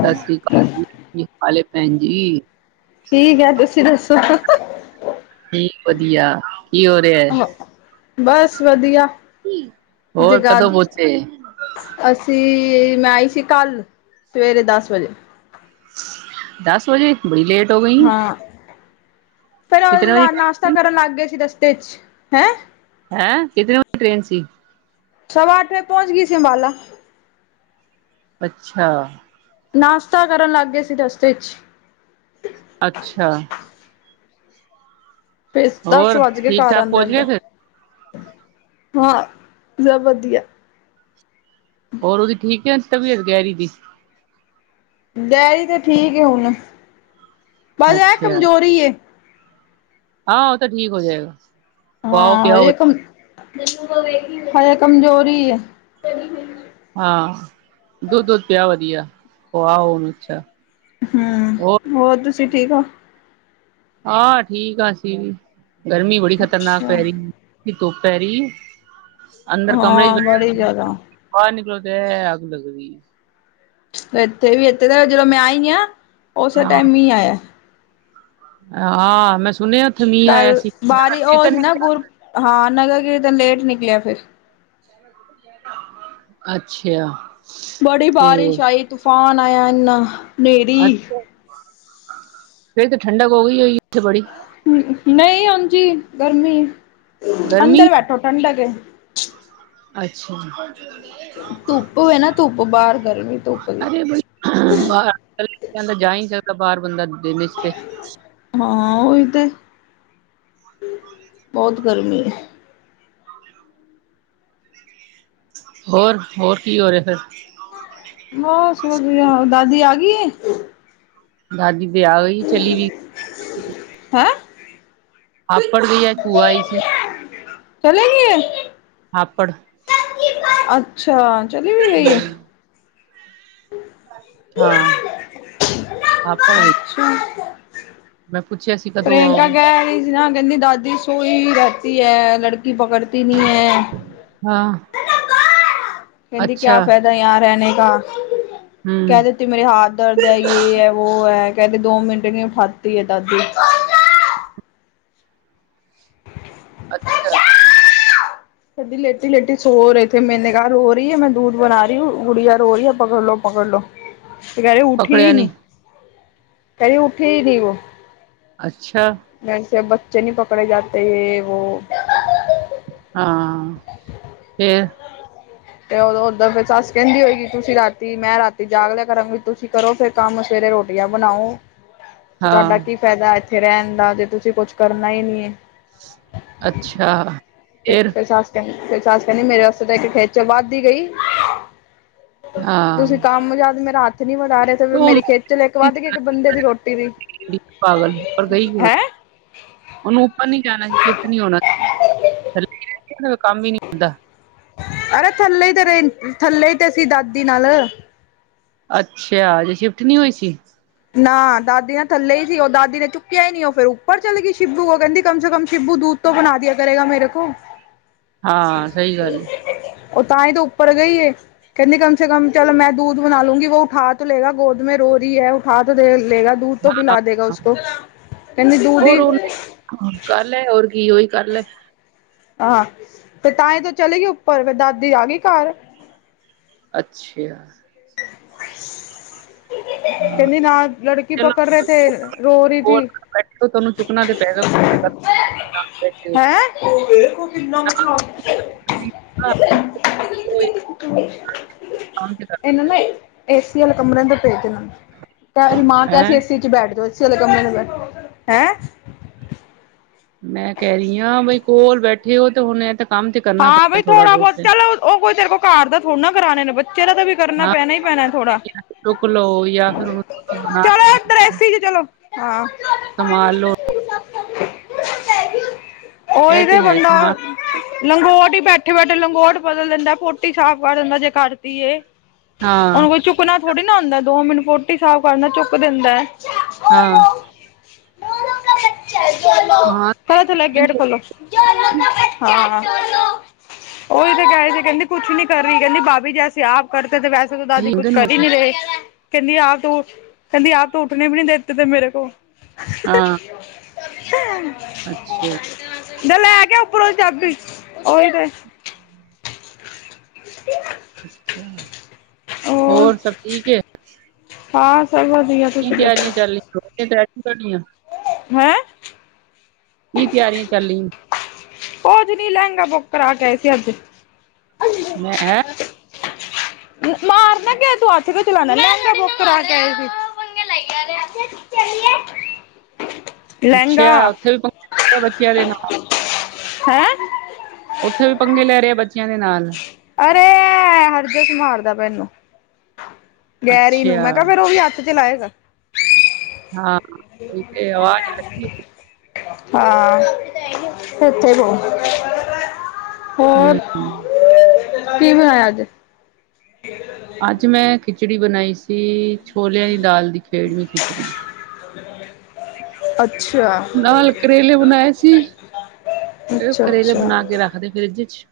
ਸਤਿ ਸ੍ਰੀ ਅਕਾਲ ਜੀ ਕੀ ਹਾਲ ਭੈਣ ਜੀ। ਠੀਕ ਹੈ ਤੁਸੀਂ ਦੱਸੋ? ਠੀਕ ਵਧੀਆ। ਕੀ ਹੋ ਰਿਹਾ? ਬਸ ਵਧੀਆ। ਹੋਰ ਜਗਾ ਕਦੋਂ ਪੁੱਚੇ। ਅਸੀਂ, ਮੈਂ ਆਈ ਸੀ ਕੱਲ, ਸਵੇਰੇ ਦਸ ਵਜੇ। ਦਸ ਵਜੇ ਬੜੀ ਲੇਟ। ਹੋ ਗਈ ਹਾਂ। ਫੇਰ ਕਿਤਨੇ ਵਜੇ ਉਹ ਨਾਸ਼ਤਾ ਟ੍ਰੇਨ ਸੀ ਕਰਨ ਲੱਗ ਗਏ ਸੀ ਰਸਤੇ ਚ' ਹੈਂ। ਹੈਂ। ਕਿਦੇ ਟ੍ਰੇਨ ਸੀ। ਸਵਾ ਅੱਠ ਵਜੇ ਪਹੁੰਚ ਗਈ ਸਿ ਅਬਾਲਾ। ਅੱਛਾ। ਨਾਸਤਾ ਕਰਨ ਲਾੱਗ ਗੇ ਸੀ ਰਸਤੇ ਇਚ। ਅੱਛਾ। ਤੇ ਦਾੱਸ ਹੋਰ ਵਾੱਜਗੇ ਠੀਕ ਘਾਰ ਠਾਕ ਪਹੁੰਚ ਆਂਦੇ-ਆਂਦੇ ਗਏ ਫਿਰ ਹਾਂ, ਜਬ ਵਦੀਆ। ਹੋਰ, ਉਦੀ ਠੀਕ ਏ ਤਬੀਅਤ, ਗੈਰੀ ਦੀ? ਗੈਰੀ ਤੇ ਠੀਕ ਏ ਹੁਨ, ਬਾੱਸ ਐ ਅੱਛਾ ਕਮਜੋਰੀ ਏ। ਹਾਂ, ਓ ਤੇ ਠੀਕ ਹੋ ਜੇਗਾ। ਹਾਂ, ਹਜੇ ਕੰਮ, ਹਜੇ ਕੰਮਜੋਰੀ ਏ। ਹਾਂ, ਦੁੱਧ-ਦੁੱਧ ਪੇਆ ਵਦੀਆ, ਖੁਆ ਓਨ ਅੱਛਾ। ਹੂੰ, ਹੋਰ ਤੂਸੀ ਠੀਕ ਓ? ਹਾਂ, ਠੀਕ ਆਂ ਅਸੀ ਵੀ, ਗਰਮੀ ਬੜੀ ਖ਼ਤਰਨਾਕ ਅੱਛਾ ਪੈ ਰੀ ਈ ਧੁੱਪ ਪੈਰੀ, ਅੰਦਰ ਕਮਰੇ ਚ ਹਾਂ ਬੜੀ ਬਏ [unintelligible] ਜ਼ਿਆਦਾ ਬਾਰ ਨਿਕਲੋ ਤੇ ਏ ਆੱਗ ਲੱਗਦੀ। ਏੱਥੇ ਵੀ, ਏਥੇ ਤਾ ਜਦੋਂ ਮੈਂ ਆਈ ਆਂ, ਓਸੇ ਟਾਈਮ ਮੀਹ ਆਏਐ। ਹਾ, ਮੈਂ ਸੁਨੇਆ ਕੱਲ ਬਾਰੀ ਓ ਸੀ ਨਾ ਗੁਰ, ਹਾਂ, ਨਗਰ ਕੀਰਤਨ ਲੇਟ ਨਿਕਲੇਆ ਫੇਰ। ਅੱਛਾ। ਬੜੀ ਤੇ ਬਾਰਿਸ਼ ਆਈ, ਤੂਫਾਨ ਆਏਆ ਇੱਨਾ। ਅੱਛਾ, ਫੇਰ ਤੇ ਠੰਡਕ ਹੋ ਗਈ ਹੋਈ ਉਥੇ ਬੜੀ? ਨਈ ਉਂਜ ਈ ਗਰਮੀ, ਗਰਮੀ ਅੰਦਰ ਬੈਠੋ ਠੰਡਕ ਏ। ਅੱਛਾ। ਧੁੱਪ ਵੇ ਨਾ, ਧੁੱਪ ਬਾਰ, ਗਰਮੀ ਧੁੱਪ ਦੀ। ਬਾਰ ਗੱਲੀ ਚ ਬੰਦਾ ਜਾ ਈ ਨੀ ਸਕਦਾ, ਬਾਰ ਬੰਦਾ ਦਿਨ ਇਚ ਤੇ। ਹਾਂ, ਓਈ ਤੇ, ਬੋਤ ਗਰਮੀ ਏ। ਹੋਰ, ਹੋਰ ਕੀ ਹੋ ਰੇਐ ਫੇਰ? ਬਾੱਸ ਵਦੀਆ, ਦਾਦੀ ਆ ਗਈ ਏ? ਦਾਦੀ ਬੀ ਆ ਗਈ, ਚਲੀ ਵੀ ਹੈਂ? ਹਾਪੜ ਗਈ ਐ, ਭੂਆ ਆਈ ਸੀ। ਚੱਲੀ ਗੀ ਏ? ਹਾਪੜ ਅੱਛਾ, ਚਲੀ ਵੀ ਗਈ ਏ? ਹਾਂ, ਹਾਪੜ ਗਈ। [inaudible] ਮੈਂ ਪੁੱਛੇਆ ਸੀ ਕਦੋਂ ਪ੍ਰਿਐਂਕਾ ਆਓਗੇ ਕੈਰੀ ਸੀ ਨਾ, ਕੈਂਦੀ ਦਾਦੀ ਸੋਈ ਰਹਤੀ ਹੈ, ਲੜ ਕੀ ਪਕੜਤੀ ਨੀ ਐ ਹਾਂ ਕੈਂਦੀ ਕੇਆ ਅੱਛਾ ਫੈਦਾ ਯ੍ਹਾਂ ਰੈਣੇ ਕਾ, ਹੂੰ ਕੈ ਦੇਤ [inaudible] [inaudible] ਅੱਛਾ। [inaudible] ਪਕੜਿਆ ਨੀ [inaudible] ਅੱਛਾ। [inaudible] ਹਾਂ ਫੇਰ ਤੇ ਓਦਾਂ ਫੇਰ ਸੱਸ ਕਹਿੰਦੀ ਹੋਏਗੀ ਤੁਸੀਂ ਰਾਤੀ ਮੈਂ ਰਾਤੀ ਜਾਗ ਲਿਆ ਕਰਾਂਗੀ ਤੁਸੀਂ ਕਰੋ ਫੇਰ ਕੰਮ ਸਵੇਰੇ ਰੋਟੀਆਂ ਬਣਾਓ [inaudible] ਤੁਹਾਡਾ ਕੀ ਫਾਇਦਾ ਇੱਥੇ ਰਹਿਣ ਦਾ ਜੇ ਤੁਸੀਂ ਕੁਛ ਕਰਨਾ ਹੀ ਨਹੀਂ ਹੈ। ਅੱਛਾ। ਫੇਰ ਸਸ ਕਹੰਦੀ ਫੇਰ ਸੀਸ ਕਹੰਦੀ ਮੇਰੇ ਵਾਸਤੇ ਤਾ ਖੇਚਲ ਵੱਧ ਹੀ ਗਈ। ਹਾਂ। ਤੁਸੀਂ ਕੰਮ ਜਦ ਮੇਰਾ ਹੱਥ ਨਹੀਂ ਵੱਡਾ ਰੇ ਤੇ ਮੇਰੀ ਖੇਚਲ ਇੱਕ ਵੱਧ ਗੀ ਇੱਕ ਬੰਦੇ ਦੀ ਰੋਟੀ ਦੀ ਪਾਗਲ ਉੱਪਰ ਗਈ ਕਿਵੇਂ ਹੈਂ ਉਹਨੂੰ ਉੱਪਰ ਨੀ ਜਾਣਾ ਸੀ ਸ਼ਿਫਟ ਨੀ ਹੋਣਾ ਸੀ ਕੋ ਕੰਮ ਹੀ ਨੀ ਹੁੰਦਾ ਅਰੇ ਥੱਲੇ ਤੇ ਰ ਥੱਲੇ ਤੇ ਸੀ ਦਾਦੀ ਨਾਲ ਅੱਛਾ ਹਜੇ ਸ਼ਿਫਟ ਨਹੀਂ ਹੋਈ ਸੀ ਨਾ ਦਾਦੀ ਨਾ ਥੱਲੇ ਹੀ ਸੀ ਉਹ ਦਾਦੀ ਨੇ ਚੁੱਕਿਆ ਹੀ ਨਹੀਂ ਉਹ ਫੇਰ ਉੱਪਰ ਚਲੇ ਗਈ ਸ਼ਿਬੂ ਉਹ ਕਹਿੰਦੀ ਕਮ ਸੇ ਕਮ ਸ਼ਿਬੂ ਦੂ ਤੋਂ ਬਣਾ ਦਿਆ ਕਰੇਗਾ ਮੇਰੇ ਕੋ ਹਾਂ ਸਹੀ ਗੱਲ ਹੈ। ਉਹ ਤਾਂ ਹੀ ਤਾਂ ਉੱਪਰ ਗਈਏ ਕਹਿੰਦੀ ਕਮ ਸੇ ਕਮ ਚਲੋ ਮੈਂ ਦੂਧ ਬਣਾ ਲੂੰਗੀ ਵੋ ਉਠਾ ਤੋਂ ਲੇਗਾ ਗੋਦ ਮੇ ਰੋ ਰਹੀ ਹੈ ਉਠਾ ਤੋ ਦੇ ਲੇਗਾ। ਦੂਧ ਤੋਂ ਪਿਲਾ ਦੇਗਾ ਉਸਕੋ ਕਹਿੰਦੀ ਦੂਧ ਹੋਰ ਹੀ ਉਹਨੇ ਕਰ ਲੈ ਹੋਰ ਕੀ ਉਹੀ ਕਰ ਲੈ। ਆਂ ਤੇ ਤਾਂਈ ਤੇ ਚਲੀ ਗਈ ਉੱਪਰ ਫੇਰ ਦਾਦੀ ਆ ਗਈ ਘਰ। ਅੱਛਾ। ਕਹਿੰਦੀ ਨਾ ਲੜਕੀ ਪਕੜ ਰਹੇ ਥੇ ਰੋ ਰਹੀ ਥੀ ਬੈਠੋ ਤੁਹਾਨੂੰ ਚੁੱਕਣਾ ਤੇ ਪੈਗਾ ਕੁਛ ਕਰਨਾ। ਬੈਠੇ ਹੋ ਹੈਂ ਉਹ ਫ ਕਿੰਨਾ [unintelligible] [unintelligible] ਤੇ ਇਹਨਾਂ ਨੇ ਏਸੀ ਵਾਲੇ ਕਮਰਿਆਂ ਤੋਂ ਭੇਜਨਾਂ ਨੂੰ ਤੇਦੀ ਮਾਂ ਕਿਹਾ ਹੈਂ ਸੀ ਏਸੀ। ਬੈਠ ਜੌ ਐਕ ਵਾਲੇ ਕਮਰੇ ਚ ਬੈਠ ਜੌ ਮੈਂ ਕਹਿ ਰਹੀ ਹਾਂ ਬਈ ਕੋਲ ਬੈਠੇ ਹੋ ਤੇ ਹੁਣ ਇਹ ਤਾਂ ਕੰਮ ਤੇ ਕਰਨਾ ਹਾਂ ਪੈਣਾ ਬਈ ਥੋੜਾ ਬਹੁਤ। ਚੱਲ ਉਹ ਕੋਈ ਤੇਰੇ ਕੋਲ ਘਰ ਦਾ ਥੋੜਾ ਨਾ ਕਰਉਣੇ ਨੇ ਬੱਚੇ ਦਾ ਤਾਂ ਵੀ। ਕਰਨਾ ਹਾਂ ਪੈਣਾ ਹੀ ਪੈਣਾ ਥੋੜਾ ਚੁੱਕ ਲਓ ਜਾਂ ਫਿਰ ਉਹਨੂੰ ਬਣਾ ਚਲੋ ਕੇ ਏਧਰ ਏਸੀ ਚ ਚਲੋ। ਹਾਂ। ਸੰਭਾਲ ਲਓ ਉਹੀ ਇਹ ਤੇ ਹੈ ਬੰਦਾ। ਸਮਾਨ ਲੰਗੋਟ ਹੀ ਬੈਠੇ ਬੈਠੇ ਲੰਗੋਟ ਬਦਲ ਦਿੰਦਾ ਪੋਟੀ ਸਾਫ਼ ਕਰ ਦਿੰਦਾ ਜੇ ਕਰਤੀਏ। ਹਾਂ ਹੁਣ ਕੋਈ ਚੁੱਕਣਾ ਥੋੜੀ ਨਾ ਹੁੰਦਾ ਦੋ ਮਿੰਟ ਫੋਟੀ ਸਾਫ਼ ਕਰਨਾ ਚੁੱਕ ਦਿੰਦਾ ਹੈ। ਹਾਂ। ਹਾਂ ਹਾ ਥਲੇ ਗੇਟ ਖੋੱਲੋ। ਹਾਂ। ਉਹੀ ਤੇ ਕਹਿਹੇ ਸੀ ਕਹਿੰਦੀ ਕੁਛ ਨੀ ਕਰ ਰਹੀ ਕਹਿੰਦੀ ਬਾਬੀ ਜੇਸੀਂ ਆਪ ਕਰਤੇ ਤੇ ਵੈਸੇ। ਦਾਦੀ ਇਹੀ ਹੁੰਦੇ ਕੁਛ ਨੇ ਹੋਰ ਕਰ ਹੀ ਕੀ। ਨਹੀਂੀ ਰਹੇ। ਕਹਿੰਦੀ ਆਪ ਤ ਕਹਿੰਦੀ ਆਪ ਤ ਉੱਠਣੇ ਵੀ ਨੀ ਦੇਤੇਤੇ ਮੇਰੇ ਕੋਲ। ਹਾਂ [unintelligible] ਅੱਛਾ। ਜਾ ਲ਼ੈ ਕੇ ਆ ਉੱਪਰੋਂ ਦੀ ਚਾਬੀ ਉਹੀ ਤੇ। [unintelligible] ਹੋਰ ਸਭ ਠੀਕ ਐ? ਹਾਂ, ਸਭ ਵਧੀਆ। ਕੀ ਤੁਸੀਂ ਤਿਆਰੀਆਂ ਦੱਸੋ ਚੱਲ ਰਹੀਆਂ, [inaudible] ਤੁਹਾਡੀਆਂ? ਹੈਂ! ਕੀ ਤਿਆਰੀਆਂ ਚੱਲੀ ਕੁਝ ਨੀ ਲਹਿੰਗਾ ਬੁੱਕ ਕਰਾ ਕੇ ਆਏ ਸੀ ਅੱਜ। ਮੈਂ ਐ ਮਾਰਨਾ ਕਿਓਂ ਏ, ਤੂੰ ਹੱਥ ਕਿਉਂ ਚਲਾਣਾ, ਮੈਂ ਲਹਿੰਗਾ ਬੁੱਕ ਕਰਾ ਕੇ ਆਈ ਸੀ। [unintelligible] ਲਹਿੰਗਾ ਅੱਛਾ, ਉੱਥੇ ਵੀ [inaudible] ਬੱਚਿਆਂ ਦੇ ਨਾਲ। ਹੈਂ ਉੱਥੇ ਵੀ ਪੰਗੇ ਲੈ ਰਹਾ ਬੱਚਿਆਂ ਦੇ ਨਾਲ। ਅਰੇ ਐ ਹਰਜਸ਼ ਮਾਰਦਾ ਪਿਆ ਏਨੂੰ। ਗੈਰੀ ਨੂੰ, ਅੱਛਾ ਮੈਂ ਕੇਆ ਫੇਰ ਉਹ ਵੀ ਹੱਥ ਚ ਚਲਾਏਗਾ। ਹਾਂ, ਠੀਕ ਐ, ਅਵਾਜ਼ ਆ ਰਹੀ ਐ। ਹਾਂ ਇਥੇ [inaudible] ਹੋਰ, ਹੈ ਕੀ ਬਣਾਇਆ ਅੱਜ? ਅੱਜ ਮੈਂ ਖਿਚੜੀ ਬਣਾਈ ਸੀ, ਛੋਲਿਆਂ ਦੀ ਦਾਲ ਦੀ ਖੇਡਵੀ ਖਿਚੜੀ। [unintelligible] ਅੱਛਾ। ਨਾਲ ਕਰੇਲੇ ਬਣਾਏ ਸੀ, ਫੇਰ ਅੱਛਾ, ਕਰੇਲੇ ਅੱਛਾ, ਬਣਾ ਕੇ ਰੱਖ ਤੇ ਫਰਿੱਜ ਚ।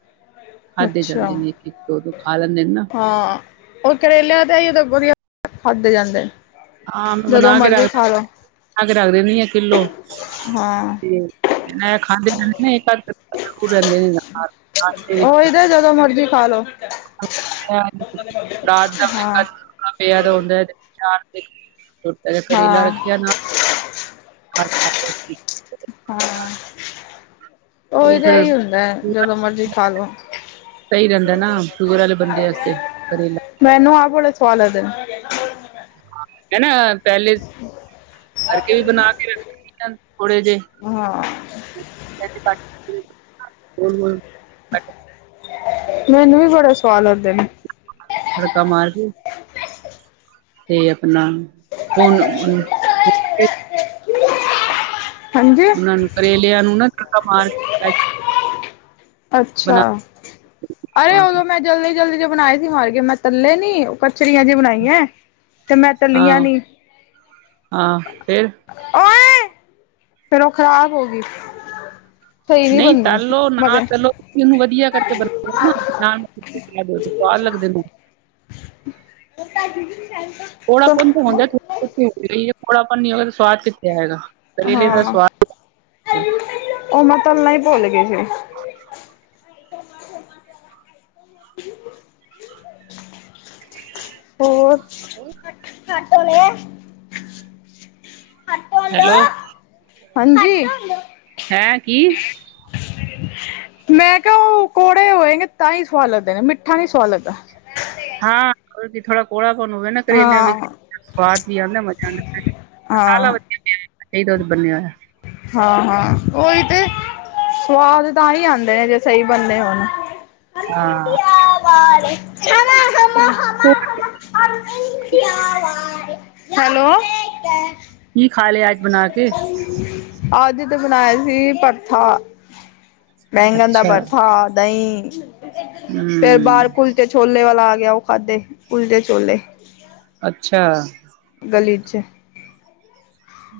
ਖਾਧੇ ਜਾਂਦੇ ਅੱਛਾ। ਨੇ, ਇੱਕ-ਇੱਕ, ਦੋ-ਦੋ ਖਾ ਲੈਂਦੇ ਨੇ ਨਾ। ਹਾਂ। ਓ ਕਰੇਲਿਆਂ ਦੇ [inaudible] ਵਧੀਆ ਖਾਧੇ ਜਾਂਦੇ। ਹਾਂ, ਮੈਂ ਜਦੋਂ ਬਣਾ ਕੇ ਮਰਜ਼ੀ ਰੱਖ ਖਾ ਲੋ ਬਣਾ ਕੇ ਰੱਖ ਦਿੰਨੀ ਆ ਕਿੱਲੋ, ਹਾਂ ਤੇ ਮੈਂ ਖਾਂਦੇ ਪੀਂਦੇ ਨੇ [inaudible] ਰਹਿੰਦੇ ਨੇ ਨਾਲ। ਨਾਸ਼ਤੇ ਵਿੱਚ ਓਹੀ ਤੇ ਜਦੋਂ ਮਰਜ਼ੀ ਖਾ ਲੋੋ। [unintelligible] ਹਾਂ, ਪਿਆ ਤਾਂ ਹੁੰਦਾ ਤੇ ਤਿੰਨ ਚਾਰ [inaudible] ਛੋਟਾ ਜਿਹਾ ਕਰੇਲਾ ਹਾਂ, ਰੱਖਿਆ ਨਾਲ। [unintelligible] ਹਾਂ, ਉਹੀ ਉਹ ਤੇ ਐ ਹੀ ਹੁੰਦਾ, ਫਿਰ ਜਦੋਂ ਮਰਜ਼ੀ ਖਾਲੋ। ਸਹੀ ਰਹਿੰਦਾ ਨਾ, ਸ਼ੂਗਰ ਵਾਲੇ ਬੰਦੇ ਵਾਸਤੇ ਕਰੇਲਾ। ਮੈਨੂੰ ਆਪ ਬੜੇ ਸਵਾਦ ਲਗਦੇ ਨੇ। ਏ ਨਾ ਪਹਿਲੇ ਭਰਕੇ ਵੀ ਬਣਾ ਕੇ ਰੱਖ ਸਕਦੇ ਆ ਥੋੜੇ ਜਿਹੇ। ਹਾਂ। [unintelligible] ਮੈਨੂੰ ਵੀ ਬੜੇ ਸਵਾਦ ਲਗਦੇ ਨੇ। ਤੜਕਾ ਮਾਰ ਕੇ। ਤੇ ਆਪਣਾ ਹੁਣ ਉ ਹਾਂਜੀ ਉਹਨਾਂ ਨੂੰ ਕਰੇਲਿਆਂ ਨੂੰ ਨਾ ਤੜਕਾ ਮਾਰਕੇ [inaudible] ਅੱਛਾ, ਅਰੇ ਪਾ ਕੇ ਉਦੋਂ ਮੈਂ ਜਲਦੀ ਜਲਦੀ ਚ ਬਣਾਏ ਸੀ ਮਰ ਗਏ, ਮੈਂ ਤਲੇ ਨੀ ਉਹ ਕਚਰੀਆਂ ਜੀ ਬਣਾਈਆ ਤੇ ਮੈਂ ਤੱਲੀਆਂ ਹਾਂ ਨੀ। ਹਾਂ, ਫਿਰ? ਓਏ, ਫੇਰ ਉਹ ਖ਼ਰਾਬ ਹੋ ਗਈ। ਸਹੀ ਨੀ ਨਹੀਂ ਬਣਨੀ ਤਲੋ ਨਾ ਮਗਰ ਤਲੋ ਇਹਨੂੰ ਵਧੀਆ ਕਰਕੇ ਬਣਾਓ ਨਾ ਨਾਲ ਭਿੰਡੀਆਂ ਦਿੳ ਤਾਂ ਸਵਾਦ ਲੱਗਦੇ ਨੇ ਮੋਟਾ ਜੀ ਦੀ ਸ [unintelligible] ਕੌੜਾਪਨ ਤਾਂ ਹੁੰਦਾ [unintelligible] ਕੌੜਾਪਨ ਨੀ ਹੋਏਗਾ ਤਾਂ ਸਵਾਦ ਕਿੱਥੋ ਆਏਗਾ ਕਰੇਲੇ ਦਾ ਹਾਂ ਸਵਾਦ ਓ ਮੈਂ ਤੱਲਨਾ ਹੀ ਭੁੱਲ ਗਈ ਸੀ ਹੋਰ ਹੈਲੋ ਹਾਂਜੀ ਹੈਂ ਕੀ ਮੈਂ ਕਿਹਾ ਉਹ ਕੌੜੇ ਹੋੰਏਗੇ ਤਾਂ ਹੀ ਸਵਾਦ ਲੱਗਦੇ ਨੇ ਮਿੱਠਾ ਨੀ ਸਵਾਦ ਲੱਗਦਾ ਹਾਂ ਉਹਦੇ 'ਚ ਥੋੜਾ ਕੋੜਾ ਪਣ ਹੋਵੇ ਨਾ ਕਰੇਲਿਆਂ ਵਿੱਚ, ਹਾਂ ਸਵਾਦ ਵੀ ਆਂਦਾ ਮਜਾ ਵੀ ਆਂਦਾ ਮਸਾਲਾ ਹਾਂ, ਵਧੀਆ ਪਿਆ ਚਾਈਦਾ ਦੁੱਧ ਬਣਿਆ ਹੋਇਆ ਹਾਂ ਹਾਂ ਉਈ ਤੇ ਸਵਾਦ ਤਾਂ ਹੀ ਆਉਂਦੇ ਨੇ ਜੇ ਸਹੀ ਬਣੇ ਹੋਣ ਹਾਂ [inaudible] ਹ [unintelligible] ਹੈਲੋ ਕੀ ਖਾ ਲਿਆ ਅੱਜ ਬਣਾਕੇ ਅੱਜ ਤੇ ਬਨਾਇਆ ਸੀ ਭਰਥਾ ਬੈਂਗਣ ਦਾ ਅੱਛਾ। ਭਰਥਾ, ਦਹੀਂ ਫੇਰ ਹੂੰ ਬਾਰ ਕੁਲਚੇ ਛੋਲੇ ਵਾਲਾ ਆ ਗਿਆ ਉਹ ਖਾਦੇ ਕੁਲਚੇ ਛੋਲੇ ਅੱਛਾ ਗਲੀ 'ਚ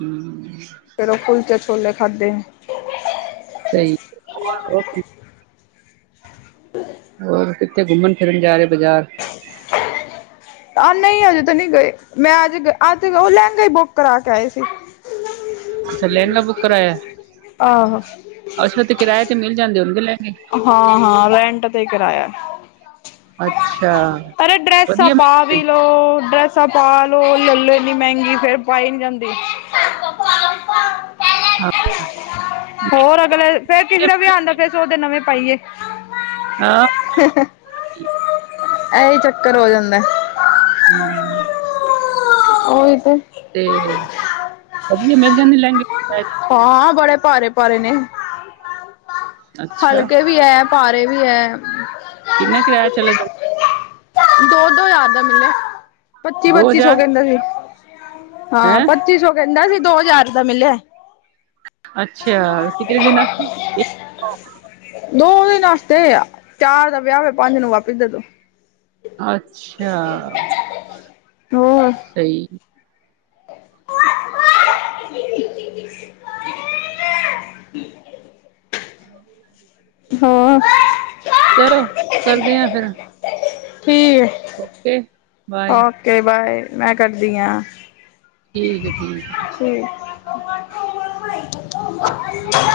ਹਮ ਹੁੰ ਫੇਰ ਉਹ ਕੁਲਚੇ ਛੋਲੇ ਖਾਦੇ ਸਹੀ [inaudible] ਹੋਰ ਕਿੱਥੇ ਘੁੰਮਨ ਫਿਰਨ ਜਾ ਰਹੇ ਬਾਜ਼ਾਰ ਆ ਨਹੀਂ ਹਜੇ ਤੇ ਨਹੀਂ ਗਏ ਮੈਂ ਅੱਜ ਅੱਜ ਉਹ ਲਹਿੰਗਾ ਹੀ ਬੁੱਕ ਕਰਾ ਕੇ ਆਏ ਸੀ ਅੱਛਾ ਲਹਿੰਗਾ ਬੁੱਕ ਕਰਾਇਆ ਆਹੋ ਅੱਛਾ ਤੇ ਕਿਰਾਏ ਤੇ ਮਿਲ ਜਾਂਦੇ ਹੋਣਗੇ ਲਹਿੰਗੇ ਹਾਂ ਹਾਂ ਰੈਂਟ ਤੇ ਕਰਾਇਆ ਅੱਛਾ ਅਰੇ ਡ੍ਰੈਸਾਂ ਵਧੀਆ ਪਾ ਮਿਲ ਵੀ ਲਓ ਡ੍ਰੈਸ ਸਪਾ ਲਓ ਲੈ ਲਓ ਇਨੀ ਮਹਿੰਗੀ ਫੇਰ ਪਾਈ ਨੀ ਜਾਂਦੀ ਹਾਂ ਹੋਰ ਅਗਲੇ ਫਿਰ ਕਿਸੇ ਵਧੀਆ ਦਾ ਵਿਆਹ ਆਂਦਾ ਫਿਰ ਸੋਚਦੇ ਨਵੇਂ ਪਾਈਏ [inaudible] ਹਾਂ ਐਂਹੀ ਚੱਕਰ ਹੋ ਜਾਂਦਾ ਹਮ ਉਹੀ ਤੇ ਤੇ ਵਧੀਆ ਮਿਲ ਜਾਂਦੇ ਲਹਿੰਗੇ ਹਾਂ ਬੜੇ ਭਾਰੇ ਭਾਰੇ ਨੇ ਤੇ ਅੱਛਾ ਹਲਕੇ ਵੀ ਐ ਭਾਰੇ ਵੀ ਹੈ ਕਿੰਨਾ ਕਿਰਾਇਆ ਚਲਾ ਜਾਂਦਾ ਦੋ ਦੋ ਹਜ਼ਾਰ ਦਾ ਮਿਲਿਆ ਪੱਚੀ ਦੋ ਪੱਚੀ ਸੌ ਹਜ਼ਾਰ ਕਹਿੰਦਾ ਸੀ ਹਾਂ ਹੈਂ ਪੱਚੀ ਸੌ ਕਹਿੰਦਾ ਸੀ ਦੋ ਹਜ਼ਾਰ ਦਾ ਮਿਲਿਆ ਅੱਛਾ ਕਿਤੇ ਦਿਨ ਦੋ ਦਿਨ ਵਾਸਤੇ ਚਾਰ ਦਾ ਵਿਆਹ ਹੋਇ ਪੰਜ ਨੂੰ ਵਾਪਸ ਦੇ ਤੋਂ ਅੱਛਾ ਹੋਰ। ਸਹੀ [unintelligible] ਹਠ ਹਾਂ ਚਲੋ ਕਰਦੇ ਆ ਫਿਰ ਠੀਕ ਆ ਓਕੇ ਬਾਏ ਕ ਬਾਏ ਮੈਂ ਕਰਦੀ ਹਾਂ ਠੀਕ ਠੀਕ ਆ ਮਹਿਤ ਹਾਂ ਕਰ